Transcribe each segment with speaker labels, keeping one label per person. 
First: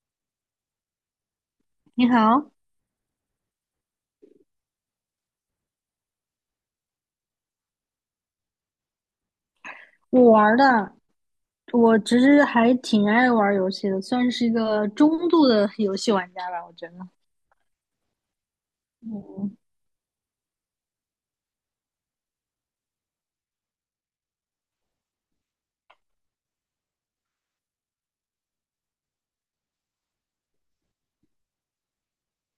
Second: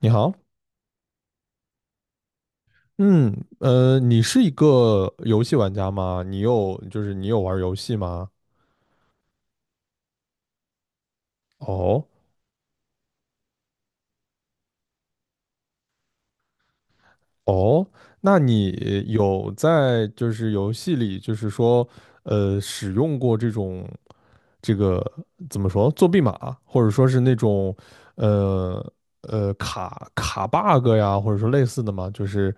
Speaker 1: 你好。
Speaker 2: 你好。
Speaker 1: 嗯，你是一个游戏玩家吗？你有，你有玩游戏吗？
Speaker 2: 我玩儿的。我
Speaker 1: 哦。
Speaker 2: 其实还挺爱玩儿游戏的，算是一个中度的游戏玩家吧，我觉得。
Speaker 1: 哦，那你有
Speaker 2: 嗯。
Speaker 1: 在游戏里，就是说，使用过这种这个怎么说作弊码，或者说是那种呃卡 bug 呀，或者说类似的吗？就是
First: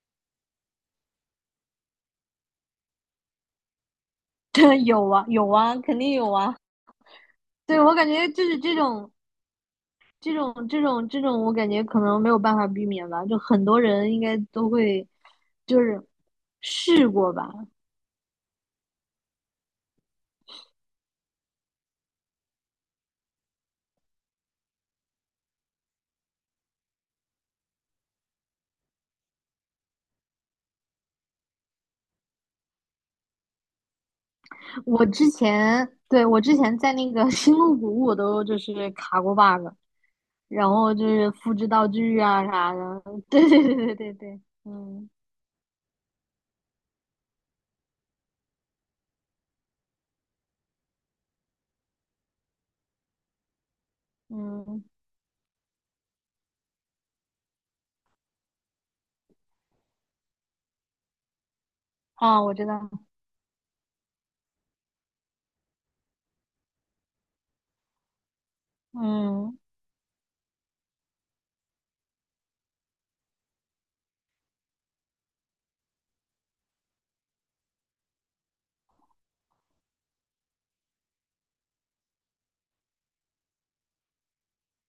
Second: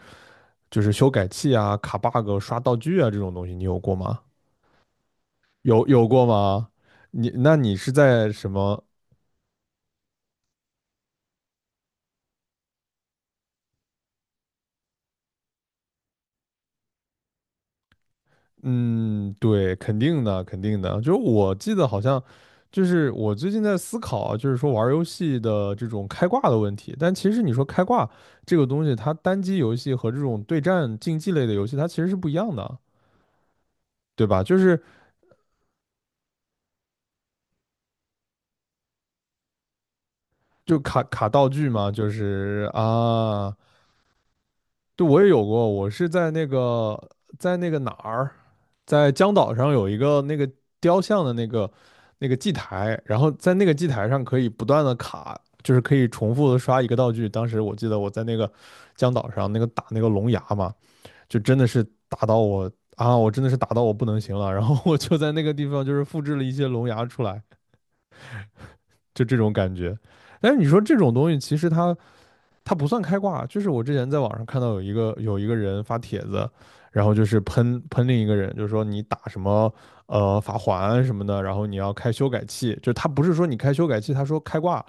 Speaker 1: 就是修改器啊、卡 bug、刷道具啊这种东西，你有过吗？
Speaker 2: 对，有啊，有啊，
Speaker 1: 有
Speaker 2: 肯
Speaker 1: 有
Speaker 2: 定
Speaker 1: 过
Speaker 2: 有啊。
Speaker 1: 吗？你那你
Speaker 2: 对，
Speaker 1: 是
Speaker 2: 我感觉
Speaker 1: 在
Speaker 2: 就
Speaker 1: 什
Speaker 2: 是这
Speaker 1: 么？
Speaker 2: 种、这种、这种、这种，我感觉可能没有办法避免吧，就很多人应该都会，就是试过吧。
Speaker 1: 嗯，对，肯定的，肯定的。就是我记得好像，就是我最近在思考啊，就是说玩儿游戏的这种开挂的问题。但其实你说开挂这个东西，它单机游戏和这种对战竞技类的游戏，它其实是不一样的，对吧？就是
Speaker 2: 我之前，对，我之前在那个 星露谷，我都就是卡过 bug,然
Speaker 1: 就
Speaker 2: 后
Speaker 1: 卡
Speaker 2: 就
Speaker 1: 卡
Speaker 2: 是
Speaker 1: 道
Speaker 2: 复制
Speaker 1: 具
Speaker 2: 道
Speaker 1: 嘛，就
Speaker 2: 具啊
Speaker 1: 是
Speaker 2: 啥的。对
Speaker 1: 啊。
Speaker 2: 对对对对对，
Speaker 1: 对，
Speaker 2: 嗯。
Speaker 1: 我也有过，我是在那个在那个哪儿，在江岛上有一个那个雕像的那个那个祭台，然后在那个祭台上可以不断
Speaker 2: 嗯，
Speaker 1: 的卡，就是可以重复的刷一个道具。当时我记得我在那个江岛上那个打那个龙牙嘛，就真的是打到
Speaker 2: 啊，我知
Speaker 1: 我
Speaker 2: 道。
Speaker 1: 啊，我真的是打到我不能行了，然后我就在那个地方就是复制了一些龙牙出来，就这种
Speaker 2: 嗯，
Speaker 1: 感觉。但是你说这种东西，其实它不算开挂，就是我之前在网上看到有一个人发帖子，然后就是喷另一个人，就是说你打什么法环什么的，然后你要开修改器，就他不是说你开修改器，他说开挂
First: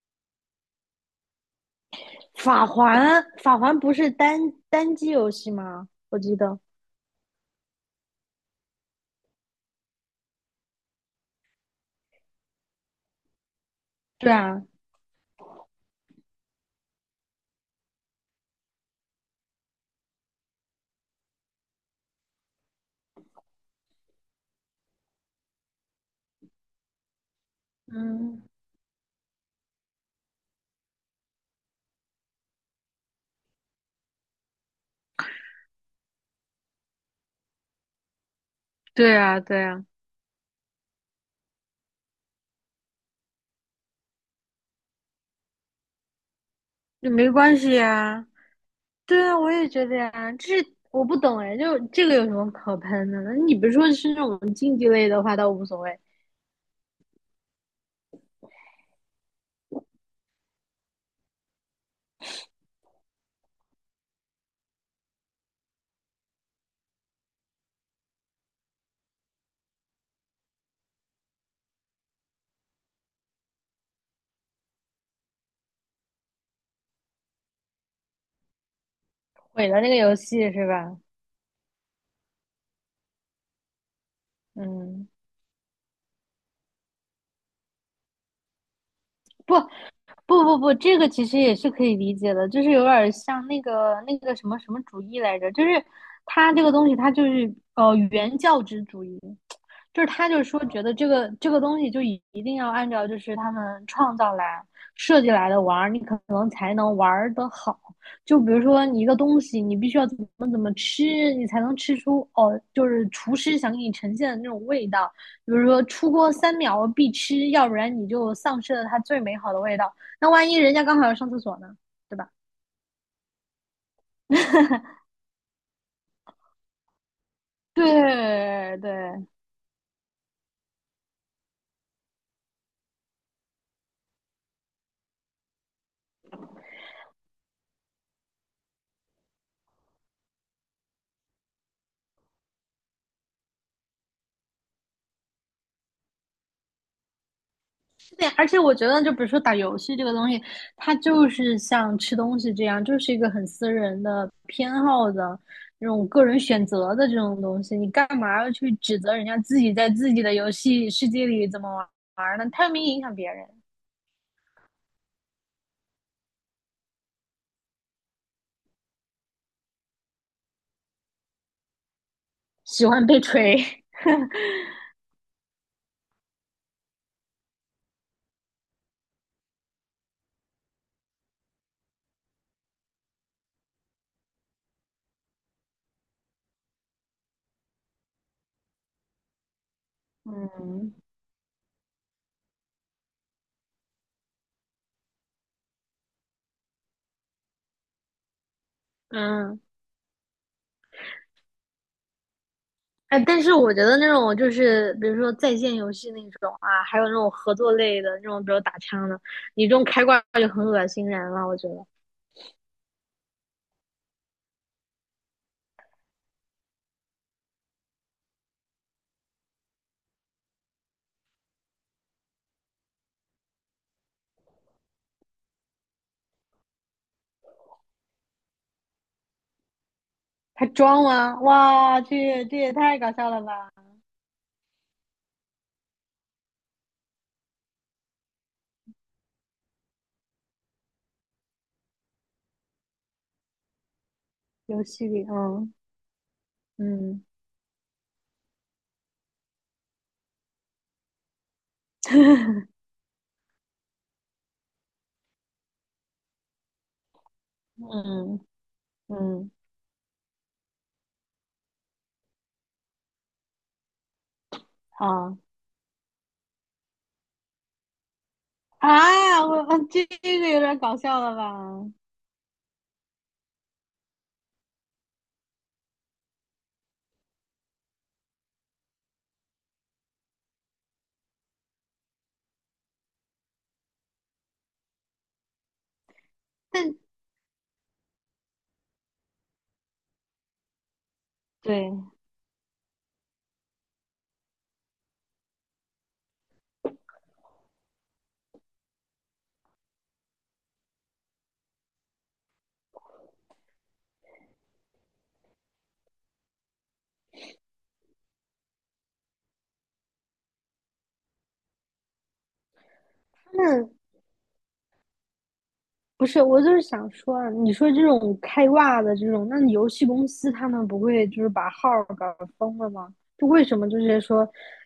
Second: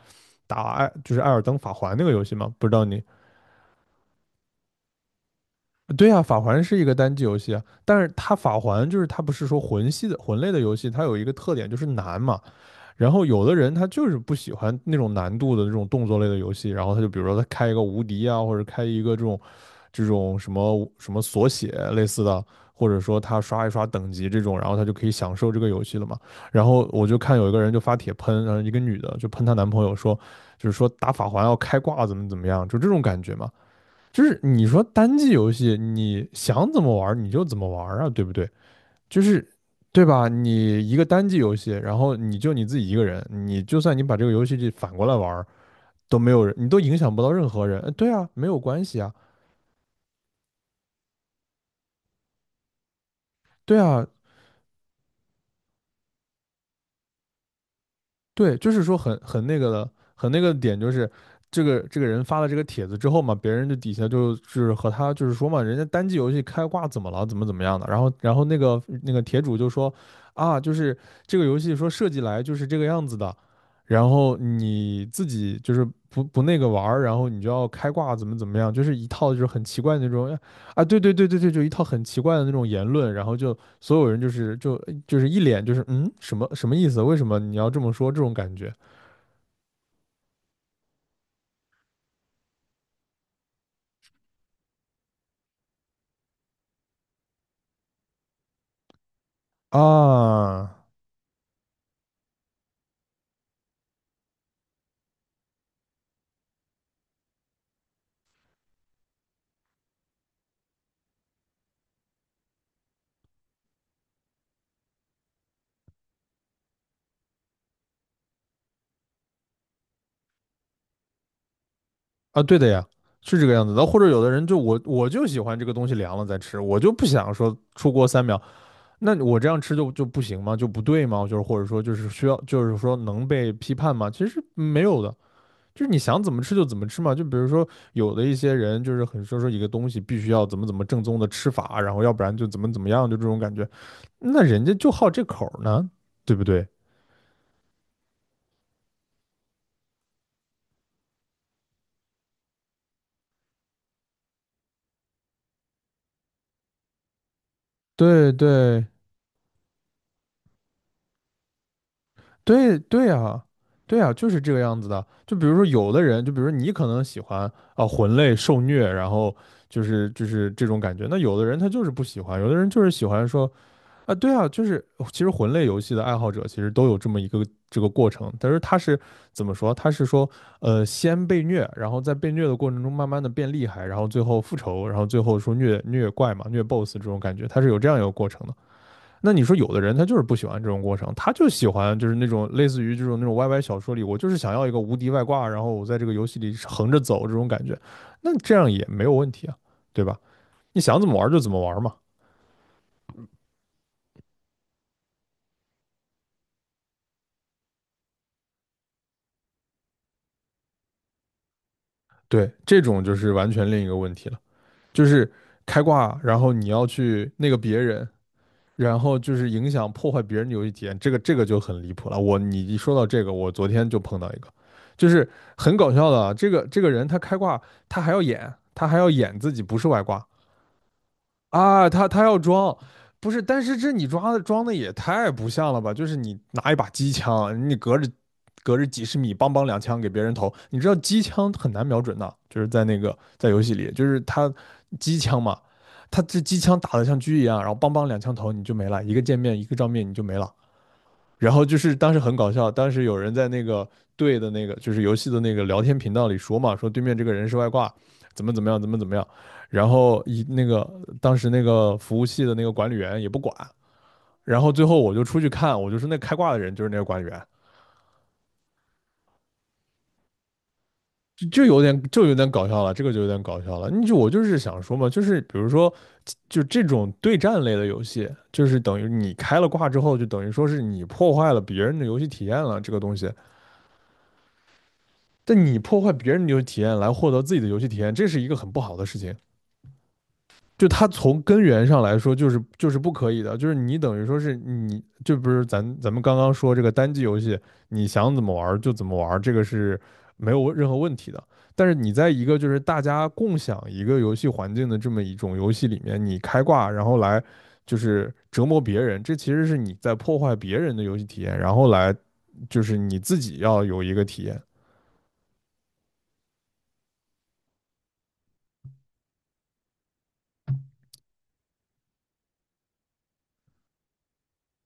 Speaker 1: 打艾就是艾尔登法环那个游戏嘛，
Speaker 2: 法
Speaker 1: 不知道你
Speaker 2: 环，法环不是单机游戏吗？
Speaker 1: 对呀。
Speaker 2: 我
Speaker 1: 啊，
Speaker 2: 记
Speaker 1: 法
Speaker 2: 得，
Speaker 1: 环是一个单机游戏啊，但是它法环就是它不是说魂系的魂类的游戏，它有一个特点就是难嘛，然后有的人他就是
Speaker 2: 对
Speaker 1: 不喜
Speaker 2: 啊。
Speaker 1: 欢那种难度的那种动作类的游戏，然后他就比如说他开一个无敌啊，或者开一个这种什么什么锁血类似的，或者说他刷一刷等级这种，然后他就可以享受这个游戏了嘛。然后我就看有一个人就发帖
Speaker 2: 嗯，
Speaker 1: 喷，然后一个女的就喷她男朋友说，就是说打法环要开挂怎么怎么样，就这种感觉嘛。就是你说单机游戏，你想怎么玩你就怎么玩啊，对不对？
Speaker 2: 对
Speaker 1: 就
Speaker 2: 啊，
Speaker 1: 是
Speaker 2: 对啊，
Speaker 1: 对吧？你一个单机游戏，然后你就你自己一个人，你就算你把这个游戏反过来玩儿，都没有人，你都影
Speaker 2: 那
Speaker 1: 响不
Speaker 2: 没
Speaker 1: 到任
Speaker 2: 关
Speaker 1: 何
Speaker 2: 系
Speaker 1: 人。对
Speaker 2: 呀，
Speaker 1: 啊，没有关系啊。
Speaker 2: 对啊，我也觉得呀。这我不懂哎，就这个有什么可喷的呢？你比如
Speaker 1: 对
Speaker 2: 说
Speaker 1: 啊。
Speaker 2: 是那种竞技类的话，倒无所谓。
Speaker 1: 对，就是说很很那个的，很那个的点就是这个这个人发了这个帖子之后嘛，别人就底下就是和他就是说嘛，人家单机游戏开挂怎么了，怎么怎么样的，然后那个帖主就说啊，就是这个游戏说设计来就是这个样子的，然后你自己就是不那个玩儿，然后你就要开挂怎么怎么样，就是一套就是很
Speaker 2: 毁
Speaker 1: 奇
Speaker 2: 了那个
Speaker 1: 怪的那
Speaker 2: 游
Speaker 1: 种。
Speaker 2: 戏是
Speaker 1: 啊，
Speaker 2: 吧？
Speaker 1: 对对对对对，就一套很奇怪的那种言论，然后就所有人就是就
Speaker 2: 嗯，
Speaker 1: 就是一脸就是什么什么意思？为什么你要这么说？这种感觉
Speaker 2: 不，不，这个其实也是可以理解的，就是有点儿像那个那个什么什么主义来着，就是他这个东西，他就是原教旨主义，就是他就是说
Speaker 1: 啊。
Speaker 2: 觉得这个这个东西就一定要按照就是他们创造来设计来的玩儿，你可能才能玩儿得好。就比如说你一个东西，你必须要怎么怎么吃，你才能吃出哦，就是厨师想给你呈现的那种味道。比如说出锅三秒必吃，要不然你就丧失了它最美好的味道。那万一人家刚好要上厕所呢，对吧？
Speaker 1: 啊，对的呀，是这个样子的。或者有的人就我就喜欢这个东西凉了再吃，我就不想说出锅三秒，
Speaker 2: 对
Speaker 1: 那
Speaker 2: 对，
Speaker 1: 我这样吃就不行吗？就不对吗？就是或者说就是需要就是说能被批判吗？其实没有的。就是你想怎么吃就怎么吃嘛。就比如说有的一些人就是很说一个东西必须要怎么怎么正宗的吃法，然后要不然就怎么怎么样，就这种感觉。那人家就好这口呢，对不对？
Speaker 2: 对，而且我觉得，就比如说打游戏这个东西，它就是像吃东西这样，就是一个很私人的偏好的那种个人选择的这种东西。你干
Speaker 1: 对
Speaker 2: 嘛要去
Speaker 1: 对
Speaker 2: 指责人家自己在自己的游戏世界里怎么玩儿呢？又
Speaker 1: 对。
Speaker 2: 没影
Speaker 1: 对
Speaker 2: 响别
Speaker 1: 啊，
Speaker 2: 人。
Speaker 1: 对啊，就是这个样子的。就比如说有的人，就比如说你可能喜欢啊魂类受虐，然后就是这种感觉。那有的人他就是不喜欢，有的人就
Speaker 2: 喜
Speaker 1: 是
Speaker 2: 欢
Speaker 1: 喜
Speaker 2: 被
Speaker 1: 欢说
Speaker 2: 锤。
Speaker 1: 啊。对啊，就是其实魂类游戏的爱好者其实都有这么一个这个过程，但是他是怎么说？他是说，先被虐，然后在被虐的过程中慢慢的变厉害，然后最后复仇，然后最后说虐虐怪嘛，虐 BOSS 这种感觉，他是有这样一个过程的。那你说有的人他就是 不喜欢这种
Speaker 2: 嗯
Speaker 1: 过程，他就喜欢就是那种类似于这种那种 YY 小说里，我就是想要一个无敌外挂，然后我在这个游戏里横着走这种感觉，那这样也没有问题啊，
Speaker 2: 嗯。
Speaker 1: 对吧？你想怎么玩就怎么玩嘛。
Speaker 2: 哎，但是我觉得那种就是比如说在线游戏那种啊，还有那种合作类的那种，比如打枪的，你这种开挂就很恶心人了。我觉得
Speaker 1: 对，这种就是完全另一个问题了。就是开挂，然后你要去那个别人，然后就是影响破坏别人的游戏体验，这个就很离谱了。我你一说到这个，我昨天就碰到一个，就是很搞笑的啊，这个人他开挂，他还要演，他还要演自己不是外挂。
Speaker 2: 他装吗？
Speaker 1: 啊，
Speaker 2: 哇，
Speaker 1: 他
Speaker 2: 这
Speaker 1: 他要
Speaker 2: 也这也
Speaker 1: 装，
Speaker 2: 太搞笑
Speaker 1: 不是，
Speaker 2: 了
Speaker 1: 但
Speaker 2: 吧！
Speaker 1: 是这你抓的装的也太不像了吧？就是你拿一把机枪，你隔着几十米，梆梆两枪给别人投。你知道机枪很难瞄准的，就是在那个在游戏里，就是他
Speaker 2: 游戏
Speaker 1: 机
Speaker 2: 里，
Speaker 1: 枪嘛，
Speaker 2: 嗯
Speaker 1: 他这机枪打的像
Speaker 2: 嗯。
Speaker 1: 狙一样，然后梆梆两枪头你就没了，一个见面一个照面你就没了。然后就是当时很搞 笑，当时有人在那个队的那个就是游戏的那个聊天频道里说嘛，说对面这个人是外挂，
Speaker 2: 嗯
Speaker 1: 怎么怎么样，怎么怎么样。
Speaker 2: 嗯，
Speaker 1: 然后一那个当时那个服务器的那个管理员也不管，然后最后我就
Speaker 2: 好。
Speaker 1: 出去看，我就说那开挂的人就是那个管理员。
Speaker 2: 啊，我这个有点搞笑了
Speaker 1: 就有
Speaker 2: 吧？
Speaker 1: 点有点搞笑了，这个就有点搞笑了。你就我就是想说嘛，就是比如说就这种对战类的游戏，就是等于你开了挂之后，就等于说是你破坏了别人的游戏体验了，这个东西。但你破坏别人的游戏体验
Speaker 2: 但
Speaker 1: 来获得自己的游戏体验，这是一个很不好的事情。就它从根源上
Speaker 2: 对。
Speaker 1: 来说，就是不可以的。就是你等于说是你，就不是咱们刚刚说这个单机游戏，你想怎么玩就怎么玩这个是没有任何问题的。但是你在一个就是大家共享一个游戏环境的这么一种游戏里面，你开挂然后来就是折磨别人，这其实是你在破坏别人的游戏体验，然后来就是你自己要有一个体验。
Speaker 2: 不是，我就是想说啊你说这种开挂的这种，那你游戏公司他们不会就是把号儿搞封了吗？就为什么就是说，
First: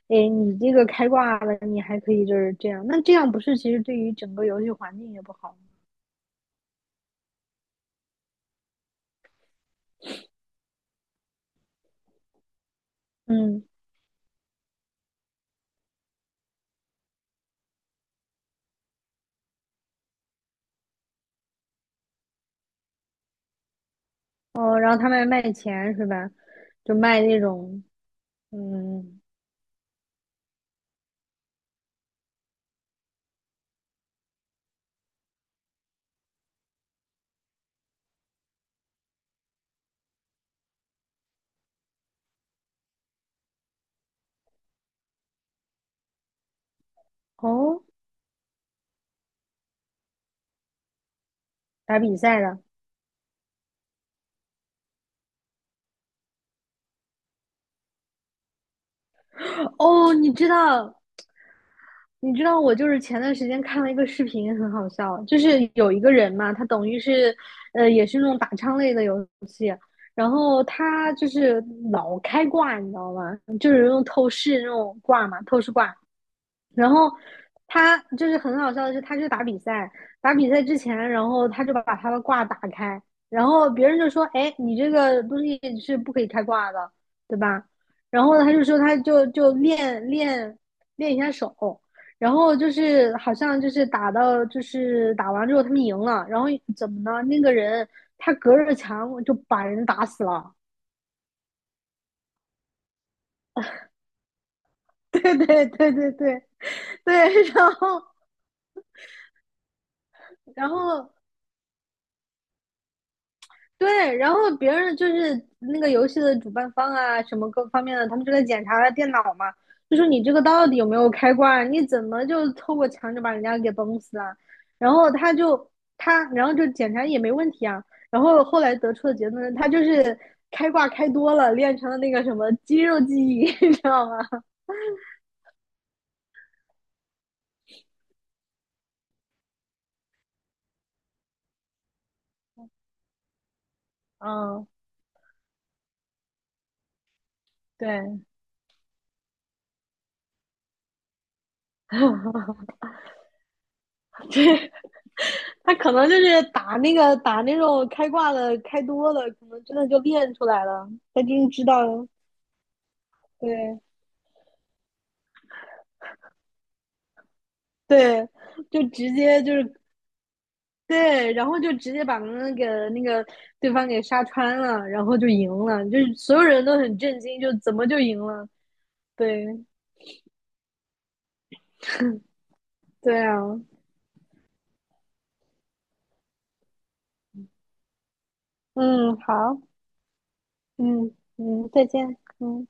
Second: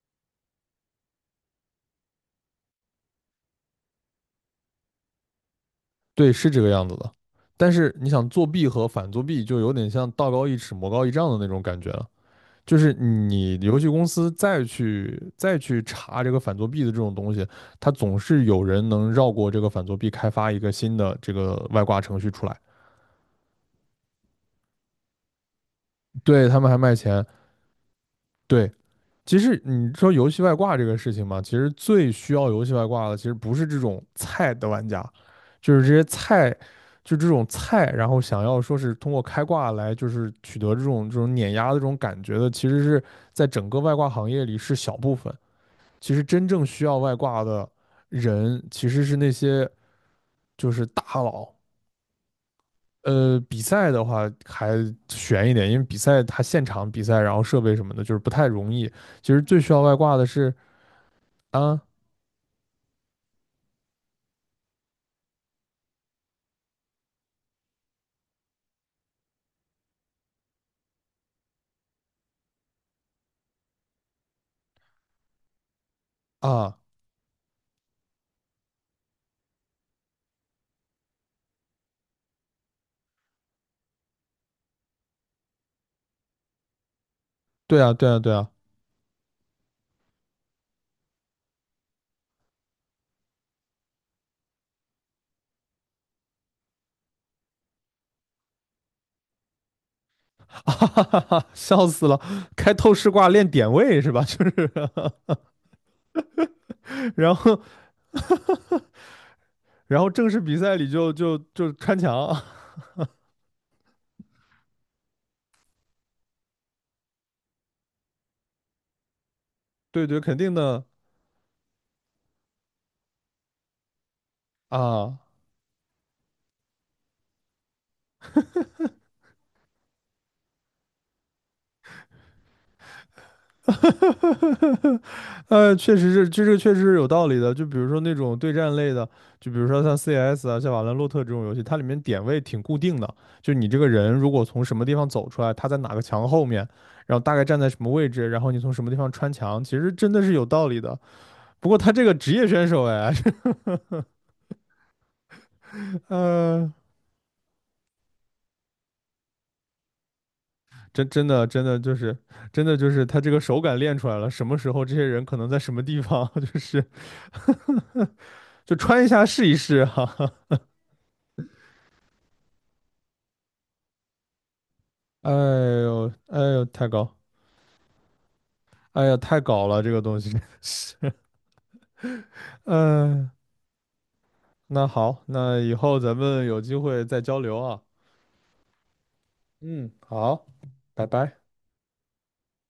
Speaker 2: 哎，你这个开挂了，你还可以就是这样，那这样不是其实对于整个游戏环境也不好吗。
Speaker 1: 对，是这个样子的。但是你想作弊和反作弊，就有点像道高一尺，魔高一丈的那种感觉了。就是你
Speaker 2: 嗯。
Speaker 1: 游戏公司再去查这个反作弊的这种东西，它总是有人能绕过这个反作弊，开发一个新的这个外挂程序出来。
Speaker 2: 哦，然后他们还卖钱是吧？
Speaker 1: 对，他们还
Speaker 2: 就
Speaker 1: 卖
Speaker 2: 卖
Speaker 1: 钱。
Speaker 2: 那种。
Speaker 1: 对，
Speaker 2: 嗯。
Speaker 1: 其实你说游戏外挂这个事情嘛，其实最需要游戏外挂的，其实不是这种菜的玩家，就是这些菜，就这种菜，然后想要说是通过开挂来就是取得这种碾压的这种感觉的，其实是在整个外挂行业里是小部分。其实真正需要外挂的
Speaker 2: 哦，
Speaker 1: 人，其实是那些就是大佬。
Speaker 2: 打比赛的。
Speaker 1: 比赛的话还悬一点，因为比赛它现场比赛，然后设备什么的，就是不太容易。其实最需要外
Speaker 2: 哦，
Speaker 1: 挂的
Speaker 2: 你知
Speaker 1: 是
Speaker 2: 道，
Speaker 1: 啊。
Speaker 2: 你知道我就是前段时间看了一个视频，很好笑，就是有一个人嘛，他等于是，也是那种打枪类的游戏，然后他就是老开挂，你知道吗？就是用透视那种挂嘛，透视挂，
Speaker 1: 啊，
Speaker 2: 然后他就是很好笑的是，他去打比赛，打比赛之前，然后他就把他的挂打开，然后别人就说：“哎，你这个东西是不可以开挂的，对吧？”
Speaker 1: 对啊，对啊，
Speaker 2: 然
Speaker 1: 对
Speaker 2: 后
Speaker 1: 啊。
Speaker 2: 他就说他就就练一下手，然后就是好像就是打到就是打完之后他们赢了，然后怎么呢？那个人他隔着墙就把人打死 了。
Speaker 1: 哈哈哈哈，笑死了！开透视挂练点位是吧？就是，
Speaker 2: 对对对对对
Speaker 1: 然
Speaker 2: 对，
Speaker 1: 后，
Speaker 2: 然后
Speaker 1: 然后正式比
Speaker 2: 然
Speaker 1: 赛里
Speaker 2: 后
Speaker 1: 就穿墙。
Speaker 2: 对，然后别人就是那个游戏的主办方啊，什么各方面的，他们就在检查他电脑嘛，就说
Speaker 1: 对对，
Speaker 2: 你这
Speaker 1: 肯
Speaker 2: 个
Speaker 1: 定
Speaker 2: 到底
Speaker 1: 的
Speaker 2: 有没有开挂啊，你怎么就透过墙就把人家给崩死啊？然后
Speaker 1: 啊。
Speaker 2: 他就他，然后就检查也没问题啊。然后后来得出的结论，他就是开挂开多了，练成了那个什么肌肉记忆，你知道吗？
Speaker 1: 确实是，这个确实是有道理的。就比如说那种对战类的，就比如说像 CS 啊，像瓦兰洛特这种游戏，它里面点位挺固定的，就你这个人如果从
Speaker 2: 嗯，
Speaker 1: 什么地方走出来，他在哪个墙后面，然后大概站在什么位
Speaker 2: 对。
Speaker 1: 置，然后你从什么地方穿墙，其实真的是有道理的。不过他这个职业选 手哎。
Speaker 2: 对，他可能就是
Speaker 1: 嗯，
Speaker 2: 打那个打那种开挂的开多了，可能真的就练出来了，他真
Speaker 1: 真
Speaker 2: 知
Speaker 1: 的
Speaker 2: 道
Speaker 1: 就是他这个手感
Speaker 2: 对
Speaker 1: 练出来了，什么时候这些人可能在什么地方，就是
Speaker 2: 对，
Speaker 1: 就
Speaker 2: 就
Speaker 1: 穿一
Speaker 2: 直
Speaker 1: 下
Speaker 2: 接
Speaker 1: 试
Speaker 2: 就
Speaker 1: 一
Speaker 2: 是
Speaker 1: 试哈哈。
Speaker 2: 对，然后就直接把那个那个对方给杀穿了，然后就
Speaker 1: 哎
Speaker 2: 赢了，就
Speaker 1: 呦
Speaker 2: 是所
Speaker 1: 哎
Speaker 2: 有人
Speaker 1: 呦，
Speaker 2: 都
Speaker 1: 太
Speaker 2: 很
Speaker 1: 高，
Speaker 2: 震惊，就怎么就赢了？
Speaker 1: 哎呀太
Speaker 2: 对
Speaker 1: 搞了这个东西
Speaker 2: 对
Speaker 1: 嗯、
Speaker 2: 啊。
Speaker 1: 那好，那以后咱们有机会再交流啊。
Speaker 2: 嗯，好。
Speaker 1: 嗯，好。拜
Speaker 2: 嗯
Speaker 1: 拜。
Speaker 2: 嗯，再见。嗯。